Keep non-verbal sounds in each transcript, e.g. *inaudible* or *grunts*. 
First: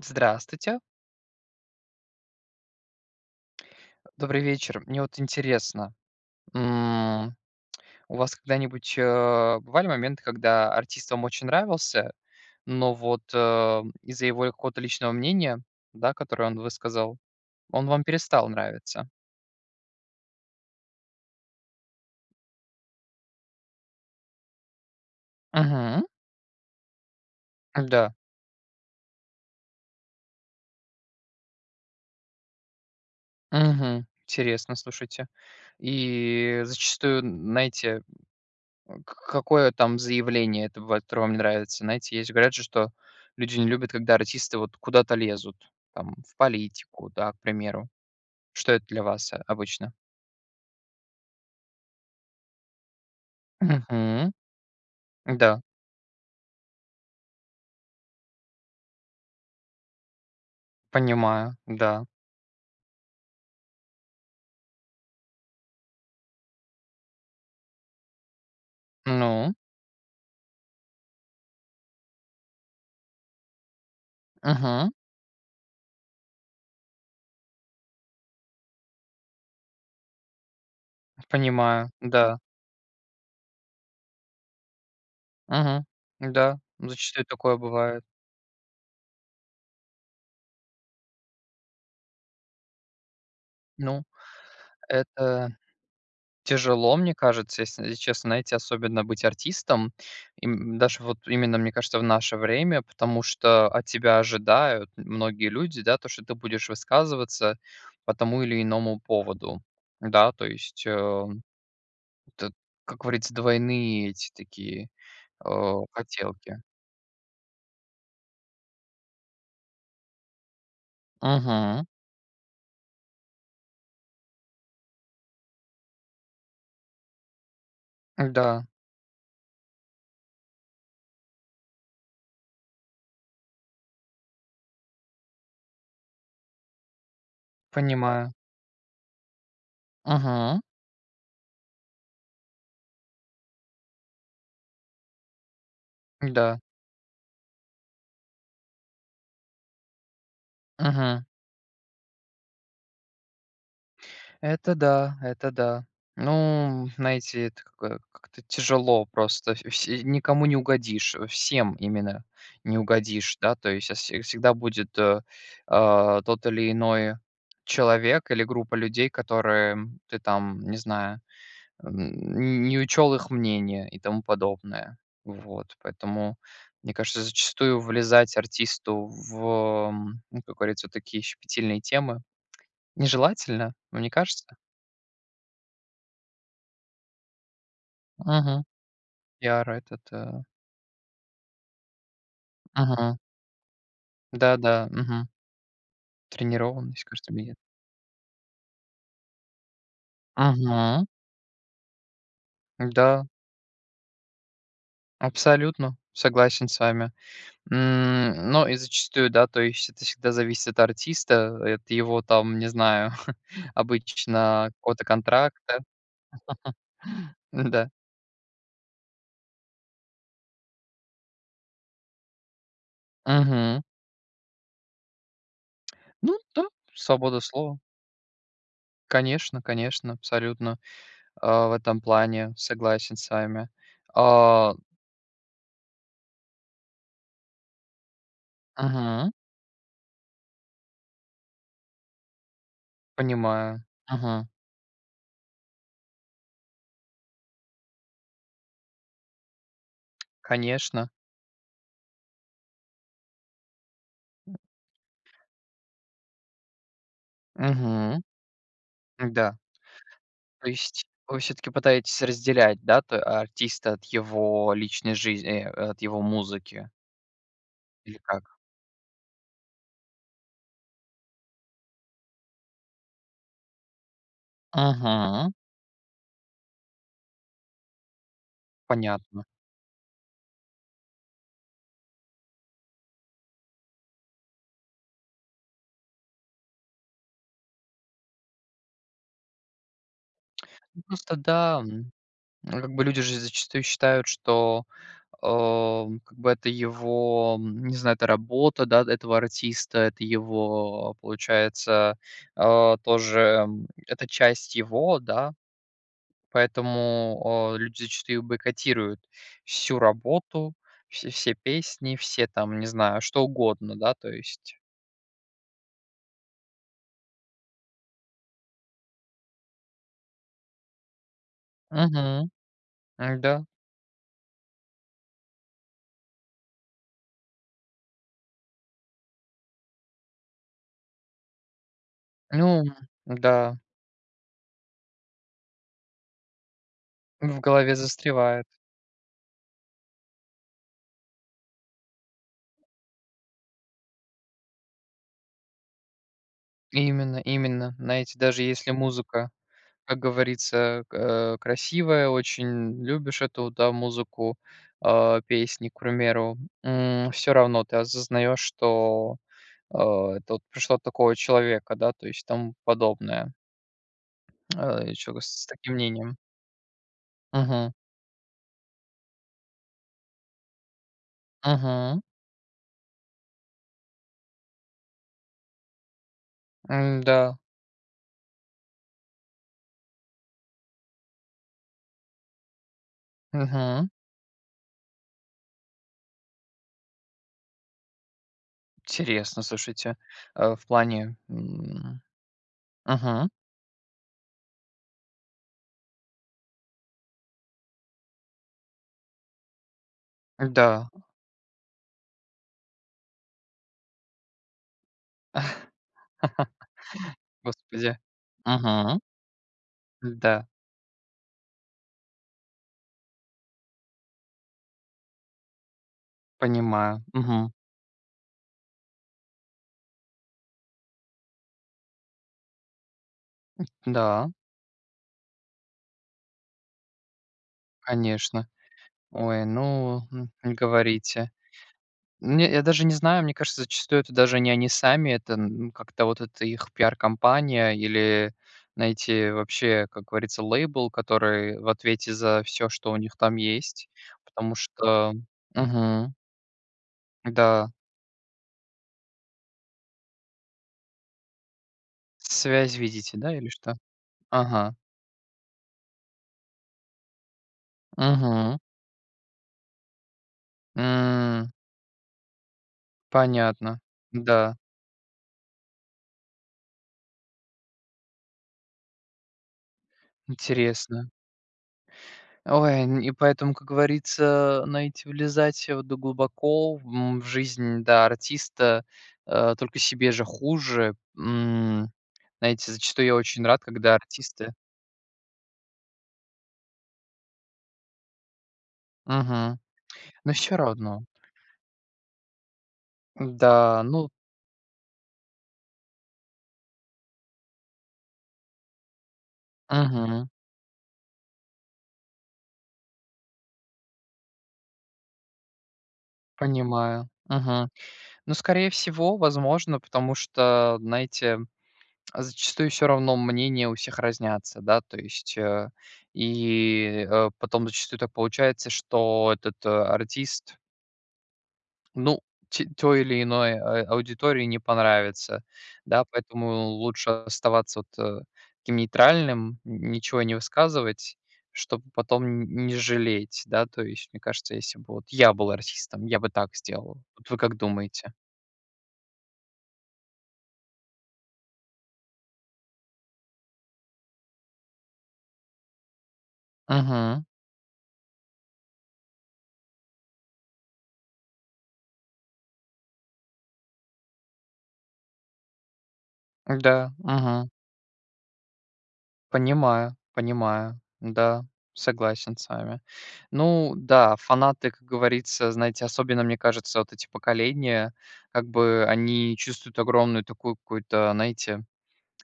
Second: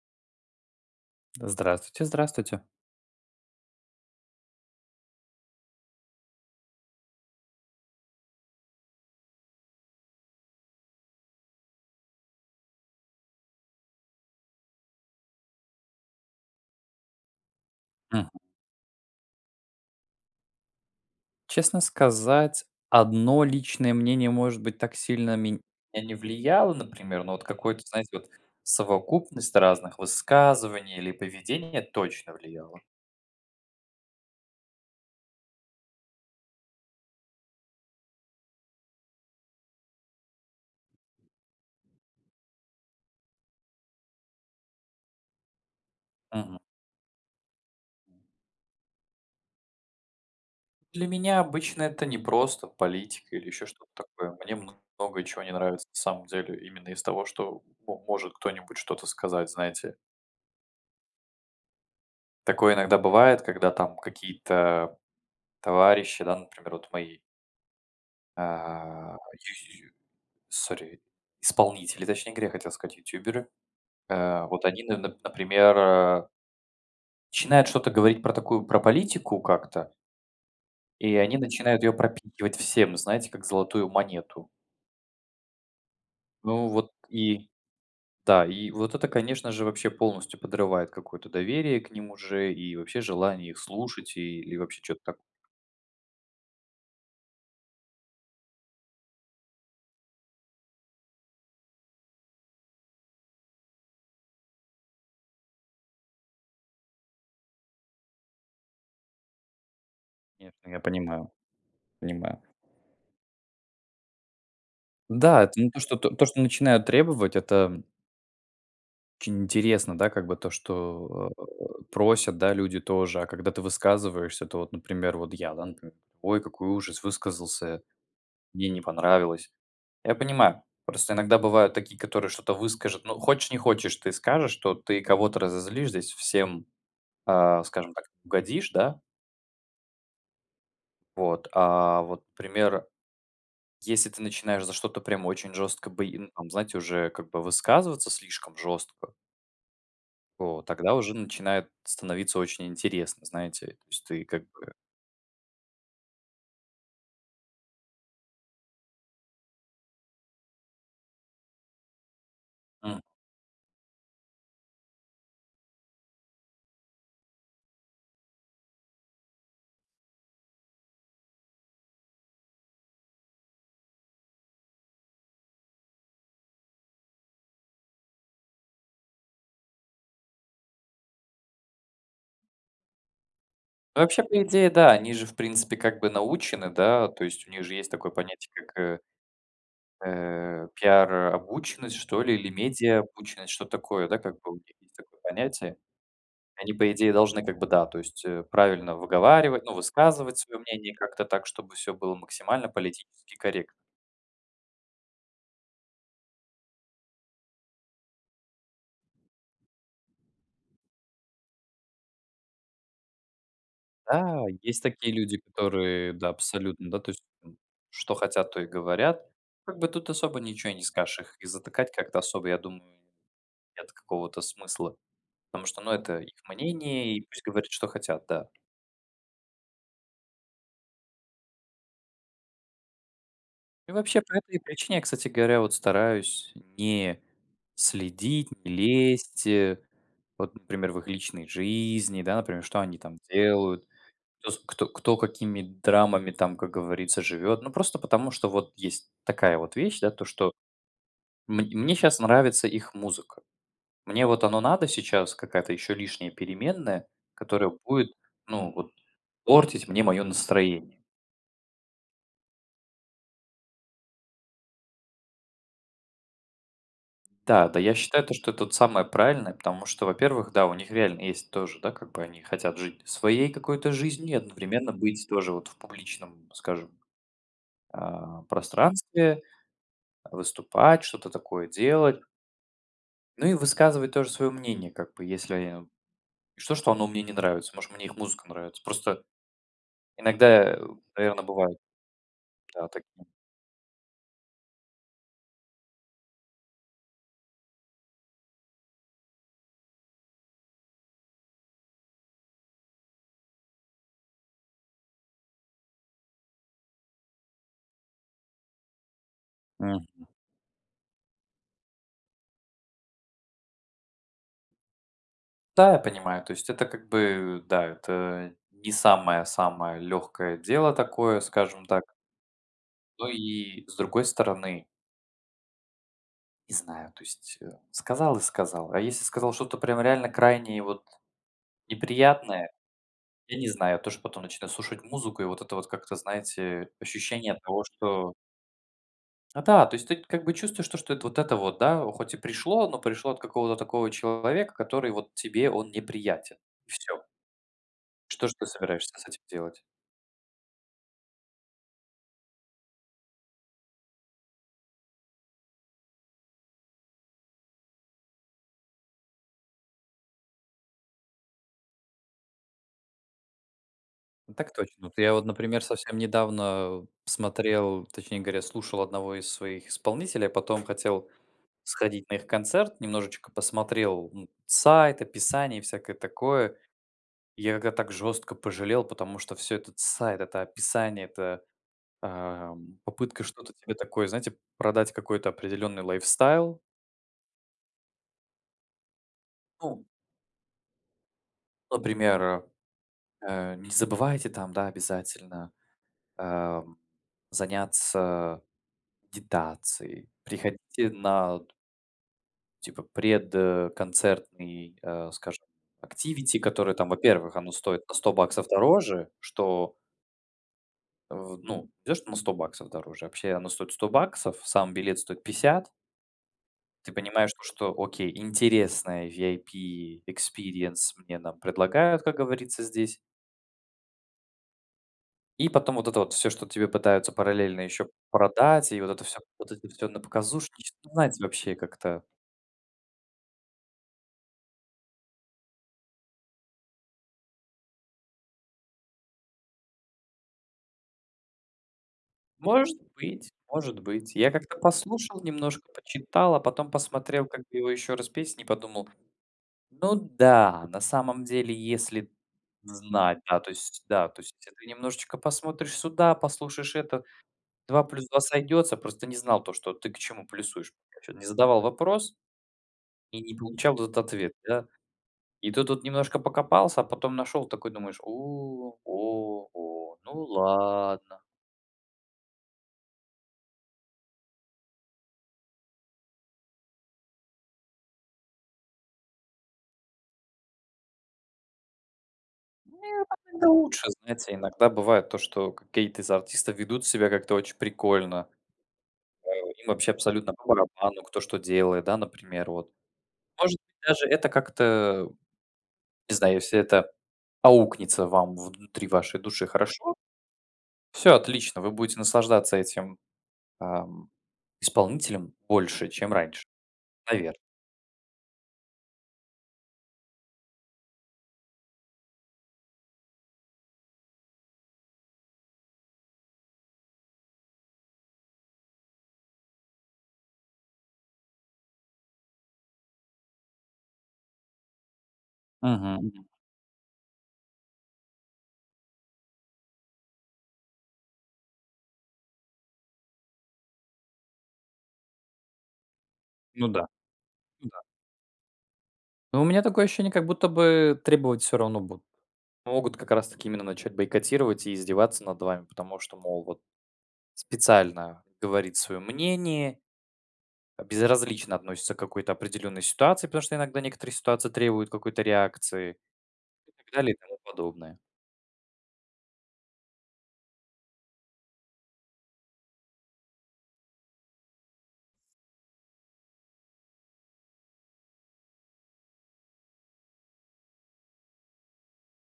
Здравствуйте. Здравствуйте, здравствуйте. Добрый вечер. Мне вот интересно. М, у вас когда-нибудь, э, бывали моменты, когда артист вам очень нравился, но вот, э, из-за его, э, какого-то личного мнения, да, которое он высказал, он вам Мгм. перестал нравиться? Честно сказать, 1 личное мнение может быть так сильно мен Мгм. не влияло, например. Но вот какое-то, знаете, Да. вот совокупность разных высказываний или поведения точно влияло. Мгм, интересно. Слушайте, и зачастую, н знаете, э, к какое там заявление, это бывает, которое вам не нравится? Знаете, есть же говорят же, что люди не любят, когда артисты вот куда-то лезут, там в Мгм. политику, да к примеру. Что это для вас, э, обычно? Для меня обычно это непросто политика или ещё что-то Мгм. такое. Мне много, чего не Да. нравится на самом деле именно из того что, м может кто-нибудь что-то сказать, знаете. Понимаю, да. Такое иногда бывает, когда там какие-то товарищи, да, например, вот мои А, Ну. зю зю зю, sorry, исполнители, точнее говоря, я хотел сказать ютуберы. Э, вот они Мгм. нап например, э начинают что-то говорить про такую про политику как-то и они начинают Понимаю, её да. пропихивать всем, знаете, как золотую монету. Мгм, да. Ну вот Зачастую и такое бывает. да. И вот это, конечно же, вообще полностью подрывает какое-то доверие к ним уже, и вообще желание их Ну. слушать и или вообще чё-то так Это тяжело, мне кажется, ес если честно, знаете, особенно быть артистом, им даже, вот, именно, мне кажется, в наше время, потому что от тебя ожидают многие люди, да что ты будешь высказываться по тому или иному поводу. Да, то Конечно, я есть, э, понимаю. Понимаю. это как говорится, двойные эти такие, Да, это не э, то что, т то, что хотелки. начинаю требовать это очень интересно, да как бы то что, а, Мгм. просят, да, люди тоже, а когда ты высказываешься, то вот например вот я, да например: "Ой, какой ужас!" Высказался, Да. мне не понравилось. Я понимаю. Просто иногда бывают такие, которые что-то выскажут, но хочешь не хочешь, ты скажешь, то ты кого-то разозлишь здесь всем, а, скажем так, Понимаю. угодишь, да. Мгм. Вот, а, вот пример если ты начинаешь за что-то прям очень жестко б ну там, М-да. знаете, уже как бы высказываться слишком жестко. То тогда уже Мгм. начинает становиться очень интересно, знаете. То есть ты как бы Это да. Это да. Ну, знаете, это какой как-то тяжело просто. Вс все никому не угодишь, э, всем именно не М. угодишь, да, то есть, а, вс всегда будет, э, э, тот или иной человек или группа людей, которым ты там, не знаю, м, не не учёл их мнение и тому подобное. Вот, поэтому, мне кажется, зачастую влезать артисту в, э, м, ну как говорится, такие щепетильные темы нежелательно, вам не Вообще по кажется? идее да, они же в принципе как бы научены, да, то есть у них же есть такое понятие Мгм. как, э Пиар этот, а э, пиар, э, обученность, что ли или медиа Мгм. обученность. Что-то такое, да, как бы у меня Да-да, есть такое мгм. понятие. Они по Тренированность, идее кажется мне, должны нет? как бы, да, то есть, э, правильно выговаривать, ну, высказывать своё мнение Мгм. как то так, чтобы всё было максимально Да. политически корректно. Абсолютно. Согласен с вами. М, но и зачастую, да, то есть это всегда зависит от артиста, и от его, там, не знаю, *chuckles* Да, обычно есть какого-то такие люди, контракта, которые, да, абсолютно, да, то есть, м, *chuckles* м-да. что хотят, то и говорят. Как бы тут особо ничего и не скажешь их и затыкать как-то особо, я думаю, Мгм. нет какого-то смысла. Потому что, ну, это их Ну да. мнение и Свобода пусть говорят слова. что хотят, да. Конечно конечно, абсолютно, а, в этом плане, согласен с вами. И вообще по этой А причине я, кстати говоря, вот стараюсь не следить, не Мгм. лезть, э, вот например в их личной жизни, да, например, что они там Понимаю. делают, Мгм. кто с кто кто, какими драмами там, как говорится, живет. Ну просто потому что вот есть такая вот вещь, да, то что Конечно. мн мне щас нравится их музыка. Мне вот оно надо сейчас, какая-то ещё лишняя переменная, которая будет Мгм. ну вот Да. портить мне мое То настроение. есть вы всё-таки пытаетесь разделять, да то э, артиста от его личной жизн э, от его музыки? Та, да. Я Или считаю то, как? что это вот самое правильное, потому что во-первых, да, у них реально есть тоже, да, как бы они хотят жить своей какой-то жизнью и одновременно быть Мгм. тоже вот в публичном, скажем, э, пространстве, Понятно. э, выступать что-то такое делать. Ну и высказывать тоже своё мнение, как бы если е и что, что оно мне не нравится может мне их музыка нравится? Просто иногда, э, Ну просто наверное бывает. да, мгм, э, Да, как так. бы люди же зачастую считают, что, а, м, как бы это его, м, не знаю, это работа, да, этого артиста, это его, а, получается, э, тоже, м, это часть его, да. Поэтому, э, люди зачастую их бойкотируют, всю Мгм. работу, вс все песни, все там, не знаю, что угодно, да, то есть. Да, я понимаю, то есть это как бы, да, это не самое самое легкое дело такое, скажем так Мгм, ну да. и, с другой стороны не знаю, то есть, э, сказал и сказал, а если сказал что-то прям реально крайне и вот неприятное, Ну, м, я не да. знаю. Я тоже потом начинаю слушать музыку, и вот это вот как-то, знаете, ощущение В того, голове что застревает. Да-да, то есть ты как бы чувствуешь, то что это вот это вот, да, хоть и пришло, но пришло от какого-то такого человека, который вот тебе он неприятен, и всё. Именно именно. Знаете, Что ж даже, ты если собираешься с этим музыка, делать? как говорится, э, к э, красивая, очень любишь эту, да, музыку, а, песни, к примеру. М, всё равно ты осознаешь, что, э, это вот пришло от такого человека, да, то есть, и тому подобное. М, так точно! А, Вот, от я вот, человека с с например, таким совсем мнением. недавно Мгм. смотрел, точнее говоря, слушал одного из своих исполнителей, а потом хотел Мгм. сходить на их концерт. Немножечко посмотрел, ну, сайт, описание и всякое такое. М, да. Я тогда так жестко пожалел, потому что всё этот сайт, это описание, эта, э, м, попытка что-то тебе Мгм. такое, знаете, продать какой-то определенный lifestyle. Интересно, Ну. слушайте, э, в плане, м. Например, э, Мгм. э: "Не забывайте там, да, обязательно, а, м, заняться дитацией, Да. приходите на". "типа пред, концертный, э, скажем, activity", который там *chuckles* во-первых оно стоит на Господи, 100 баксов мгм. дороже, что Да. в ну идешь на 100 баксов дороже, вообще оно стоит 100 баксов, сам билет стоит 50 ты Понимаю, понимаешь, то, мгм. что: окей, интересная VIP experience мне нам предлагают, как говорится, здесь. ,да. И потом вот это вот всё, что тебе пытаются параллельно ещё Конечно. продать и вот это всё Ой, вот это всё на ну, м, не показушничество Ну, знаете, говорите. вообще как-то. Не я даже не знаю, мне кажется, зачастую это даже не они сами, это н ну как-то вот это их пиар-кампания или, знаете, вообще, как говорится, лейбл, который в ответе за всё, Может что у них быть, там может есть, быть, я потому как-то что послушал немножко, Мгм. почитал, а потом посмотрел как бы Да. его ещё раз песни и подумал: "Ну да, на самом деле если Связь видите, знать",- да, да или то что? есть да, то есть, э, ты Ага. немножечко посмотришь сюда, послушаешь это, 2+2 Мгм. сойдется, просто не знал то, что ты к чему плюсуешь. Короче не М. задавал вопрос и не получал Понятно, вот этот ответ, да. да. И тут вот немножко покопался, а потом нашел такой, думаешь: "У, о, о, ну Интересно. ладно". Ой, н и поэтому, как говорится, знаете, влезать, э, в это глубоко в, м, в жизнь, да, артиста, э, только себе же хуже, м, знаете, Не, зачастую я так очень это рад, лучше, когда знаете, артисты иногда бывает то, что какие-то из артистов ведут себя как-то очень прикольно. А, Мгм. им вообще Ну абсолютно по всё барабану, равно. кто, что делает, да, например вот. Может быть, Да, даже ну это как-то, не знаю если это аукнется вам внутри вашей души хорошо, Мгм. всё отлично, вы будете наслаждаться этим, ам, исполнителем больше, чем раньше, Понимаю. наверно. Мгм. Но, скорее всего, возможно, потому что, знаете, зачастую всё равно мнения у всех разнятся, да. То есть, э, и, э, потом зачастую так получается, что этот артист Ну те той или иной, а аудитории не понравится, Мгм да, мгм. поэтому лучше оставаться, вот, э, таким нейтральным, н ничего не высказывать, чтобы потом н не жалеть, да то есть. Мне кажется, если бы вот я был артистом, я бы так Ну да, сделал. Вот вы как ну да. думаете? Ну у меня такое ощущение, как будто бы требовать всё равно будут. Могут как раз таки именно начать бойкотировать и издеваться над вами, потому что, мол вот, Мгм. специально говорит своё мнение, э, безразлично относится к какой-то определенной ситуации, потому что иногда некоторые ситуации требуют какой-то реакции. И так Да, далее, и тому мгм. подобное. Понимаю понимаю, да, согласен с вами. Ну да, фанаты, как говорится, знаете, особенно, мне кажется, вот эти поколения как бы, они чувствуют огромную такую какую-то, знаете,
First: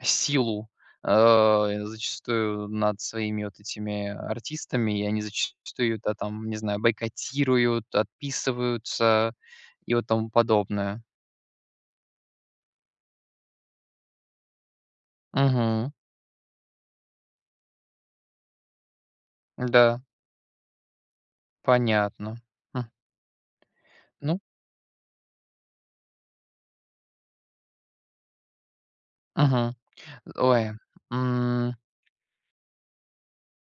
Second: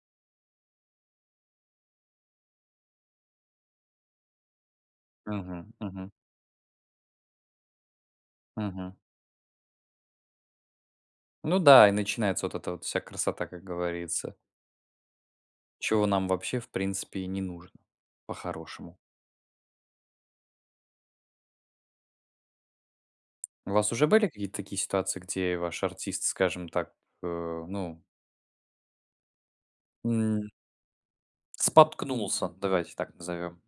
силу, а, э, зачастую над своими вот этими артистами, и они Мгм зачастую, мгм. да, там, не знаю, бойкотируют, Мгм. отписываются и вот тому подобное. Ну да, и начинается вот эта вот вся красота, как говорится. Мгм. Чего нам вообще в принципе и не нужно, по-хорошему. Да. Понятно, м. У вас уже были Ну какие-то такие ситуации, где ваш артист, скажем так, э, ну Мгм. Э, м ой, м. споткнулся, давайте так назовем.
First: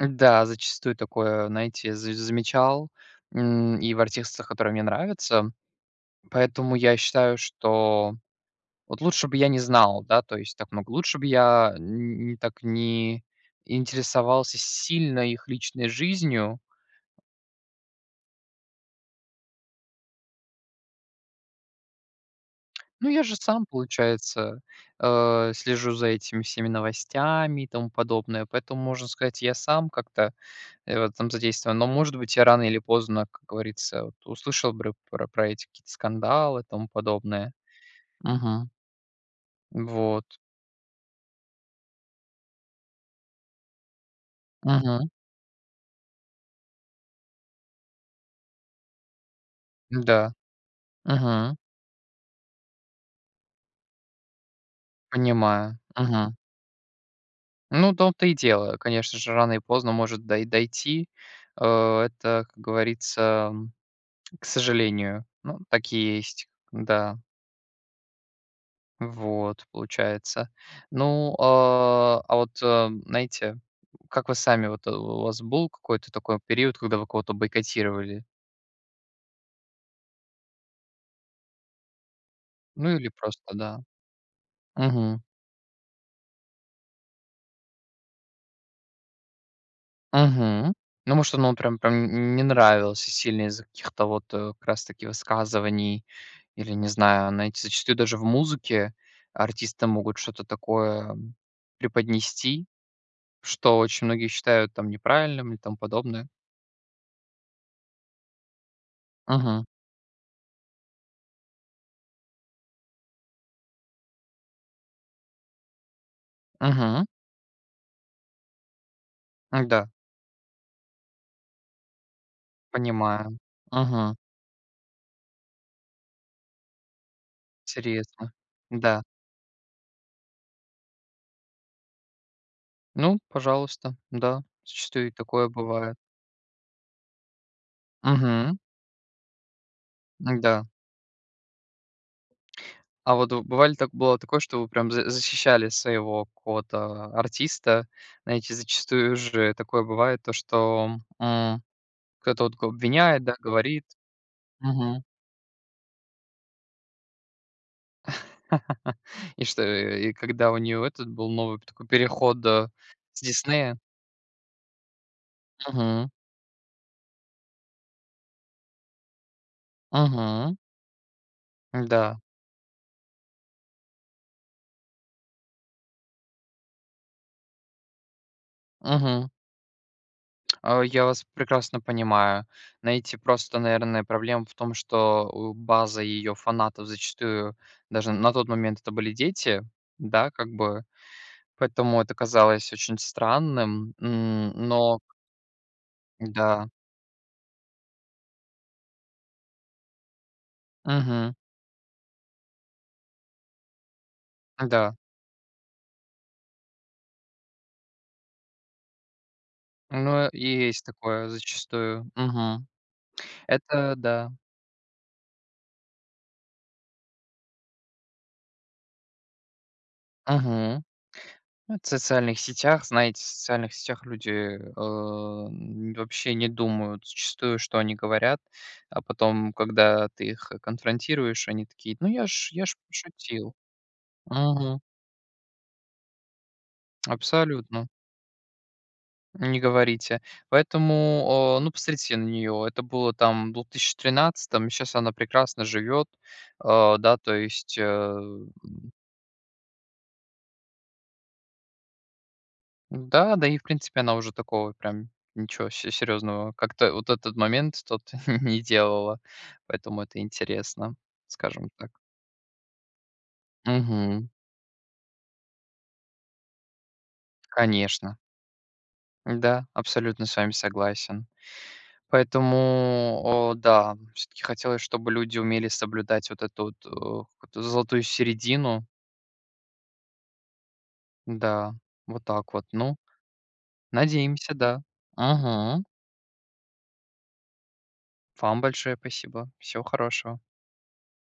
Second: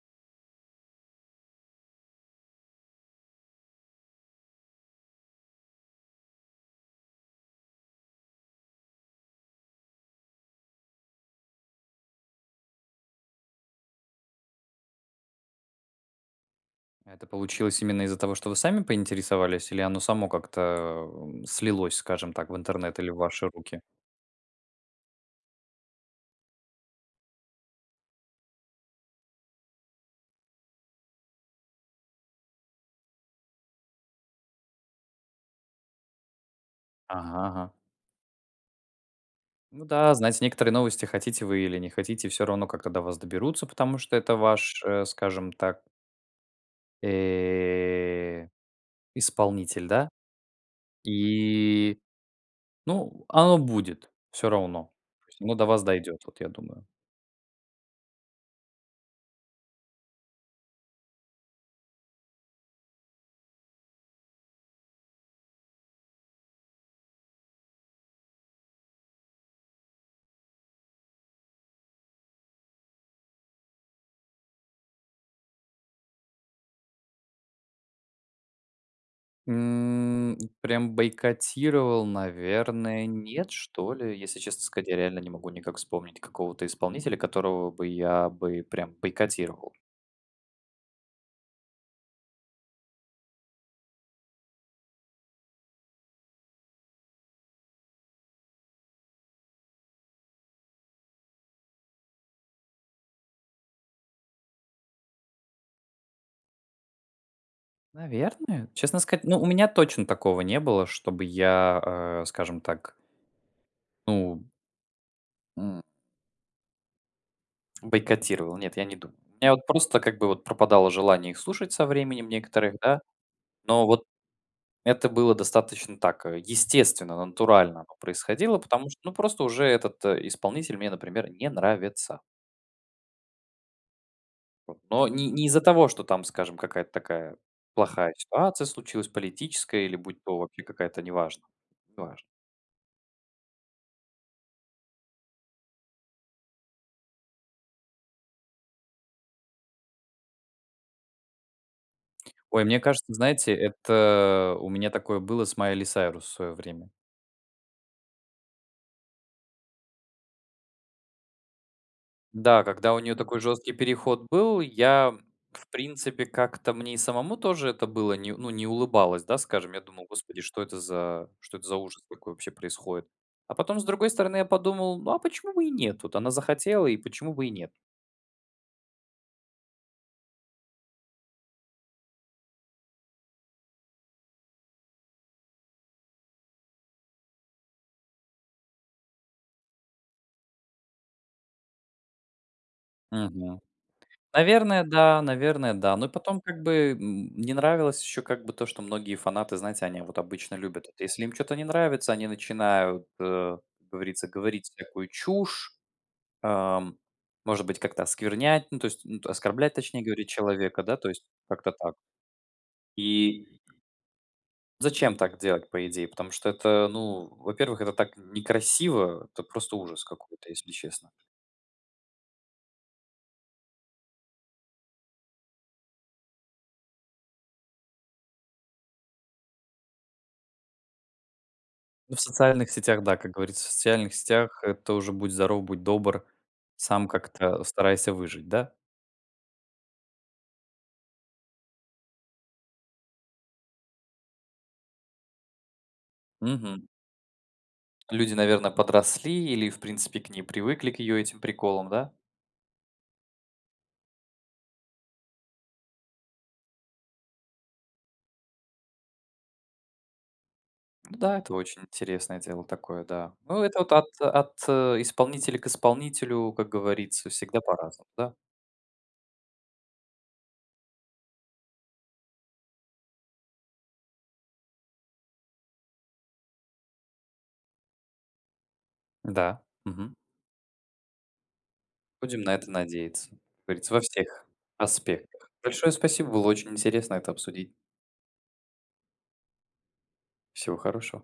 Да, зачастую такое, знаете, за замечал, м, и в артистах, которые мне нравятся. Поэтому, я считаю, что вот лучше бы я не знал, да, то есть так много, лучше бы я н не так не интересовался сильно их личной жизнью. А это получилось именно из-за того, что вы сами поинтересовались или оно само как-то, э, м, слилось, скажем так, в интернет Ну или в я же ваши сам, руки? получается, а, слежу за этими всеми новостями, и тому подобное. Поэтому, можно сказать, я сам как-то, э, в этом задействован. Но, может быть, я рано или поздно, как говорится, вот услышал бры про про эти какие-то скандалы и тому Ага подобное. ага. Мгм. Ну да, Вот. знаете некоторые новости, хотите вы или не хотите, всё равно, как-то до вас доберутся, потому что это ваш, э, Мгм. скажем так Э, исполнитель, да? Да. Мгм. И ну, оно будет. Всё равно. То есть оно до Понимаю, вас дойдет мгм. вот я думаю. Ну, в том-то и дело, конечно же, рано или поздно может дой дойти. Э, это, как говорится, к сожалению, ну, так и есть, да. Вот, получается. Ну, а, а вот, э, знаете, *grunts* как вы сами, вот у, э, вас был какой-то такой период, когда вы кого-то бойкотировали? М, и прям бойкотировал, Ну наверное, или нет, просто, да. что ли. Если честно сказать, я реально Мгм. не могу никак вспомнить какого-то исполнителя, которого бы я бы прям бойкотировал. Мгм. Ну, может, оно вам прям прям н не нравился сильно из-за каких-то вот, э, как раз таки высказываний. Или, не знаю, знаете, зачастую даже в музыке артисты могут что-то такое преподнести, что очень многие считают, там, неправильным, и тому подобное. Наверное, честно сказать ну, у Мгм. меня точно такого не было, чтобы я, э, скажем так ну м Мгм. бойкотировал, нет, я не думаю. У меня вот Да. просто как бы вот пропадало желание их слушать со временем некоторых, да. Понимаю, Но вот мгм. это было достаточно так, э, естественно, натурально оно Интересно, происходило, потому что, да. ну просто уже этот исполнитель мне, например, не нравится. Ну, пожалуйста, да, Вот, но зачастую и не не такое из-за того, бывает. что там, скажем, какая-то такая, плохая Мгм. ситуация случилась, политическая или будь то вообще Да. какая-то неважно. Неважно. А вот вы бывали так бывало ли такое, что вы прям за защищали своего какого-то а артиста? Знаете, зачастую же такое бывает, то что, м, кто-то *inhales* вот Ой, кого мне кажется, обвиняет, да, знаете, говорит. это у меня Мгм. такое было с Майли Сайрус в своё время. *chuckles* И что, и, э, и когда у неё этот был новый п такой переход, Да, э, когда у неё с такой жесткий "Диснея"? переход был, я в Мгм. принципе как-то мне и самому тоже это было, не ну не улыбалось, да, скажем. Я думал: "Господи, Мгм. что это за что это за ужас Да. такой вообще происходит." А потом, с другой стороны, я подумал: "Ну а почему бы и нет? Вот она захотела, и почему бы и нет?" Мгм. А, я вас прекрасно понимаю. Знаете, просто, наверное, проблема в том, что, у, база её фанатов зачастую, даже н на тот момент, это были дети, да как бы. Поэтому это казалось очень Мгм. странным, м, Наверное, но да, наверное, да. Но и потом как Да. бы, м мне нравилось ещё как бы то, что многие фанаты знаете, они вот обычно любят, это если им Мгм. чё-то не нравится, они начинают, э, как говорится говорить Да. всякую чушь, а, может быть, как-то осквернять, ну то есть н оскорблять, точнее Ну, говорить, э, человека, есть да, то есть такое как-то так. зачастую. Мгм. И Это, да. Зачем так делать по идее? Потому что это ну, во-первых, это так некрасиво, это просто ужас какой-то, если Мгм, честно. ну это в социальных сетях, знаете, в социальных сетях люди, эм, вообще не думают зачастую, что они говорят, а потом, когда ты их конфронтируешь, они такие: "Ну, Ну, в я ж я социальных ж сетях, да, как пошутил". говорится. В социальных сетях, Мгм. это уже будь здоров, будь добр, сам как-то Абсолютно. старайся выжить, да. Не говорите. Поэтому, э, ну посмотрите на неё. Это было там в двух тыще тринадцатом, и щас она прекрасно живет, Мгм. э, да то есть, э, Люди, м. наверно, подросли или в принципе к ней привыкли, к её этим приколам, да? Да-да и в принципе она уже такого, прям ничего се серьезного как-то вот этот момент тот *chuckles* не делала, поэтому это интересно, Ну да, это скажем очень так. интересное дело такое, да. Ну это вот от Мгм. от, э, исполнителя к исполнителю, как говорится, всегда по-разному, Конечно. да. Да, абсолютно с вами согласен. Поэтому, э, да, всё-таки хотелось, чтобы люди умели соблюдать вот эту вот, э, какую-то золотую середину. Да, мгм. Да, вот Будем на так вот. это Ну, надеяться, как говорится, во всех надеемся, да. аспектах. Мгм. Большое спасибо, было очень интересно это обсудить. Вам большое спасибо, всего хорошего. Всего хорошего.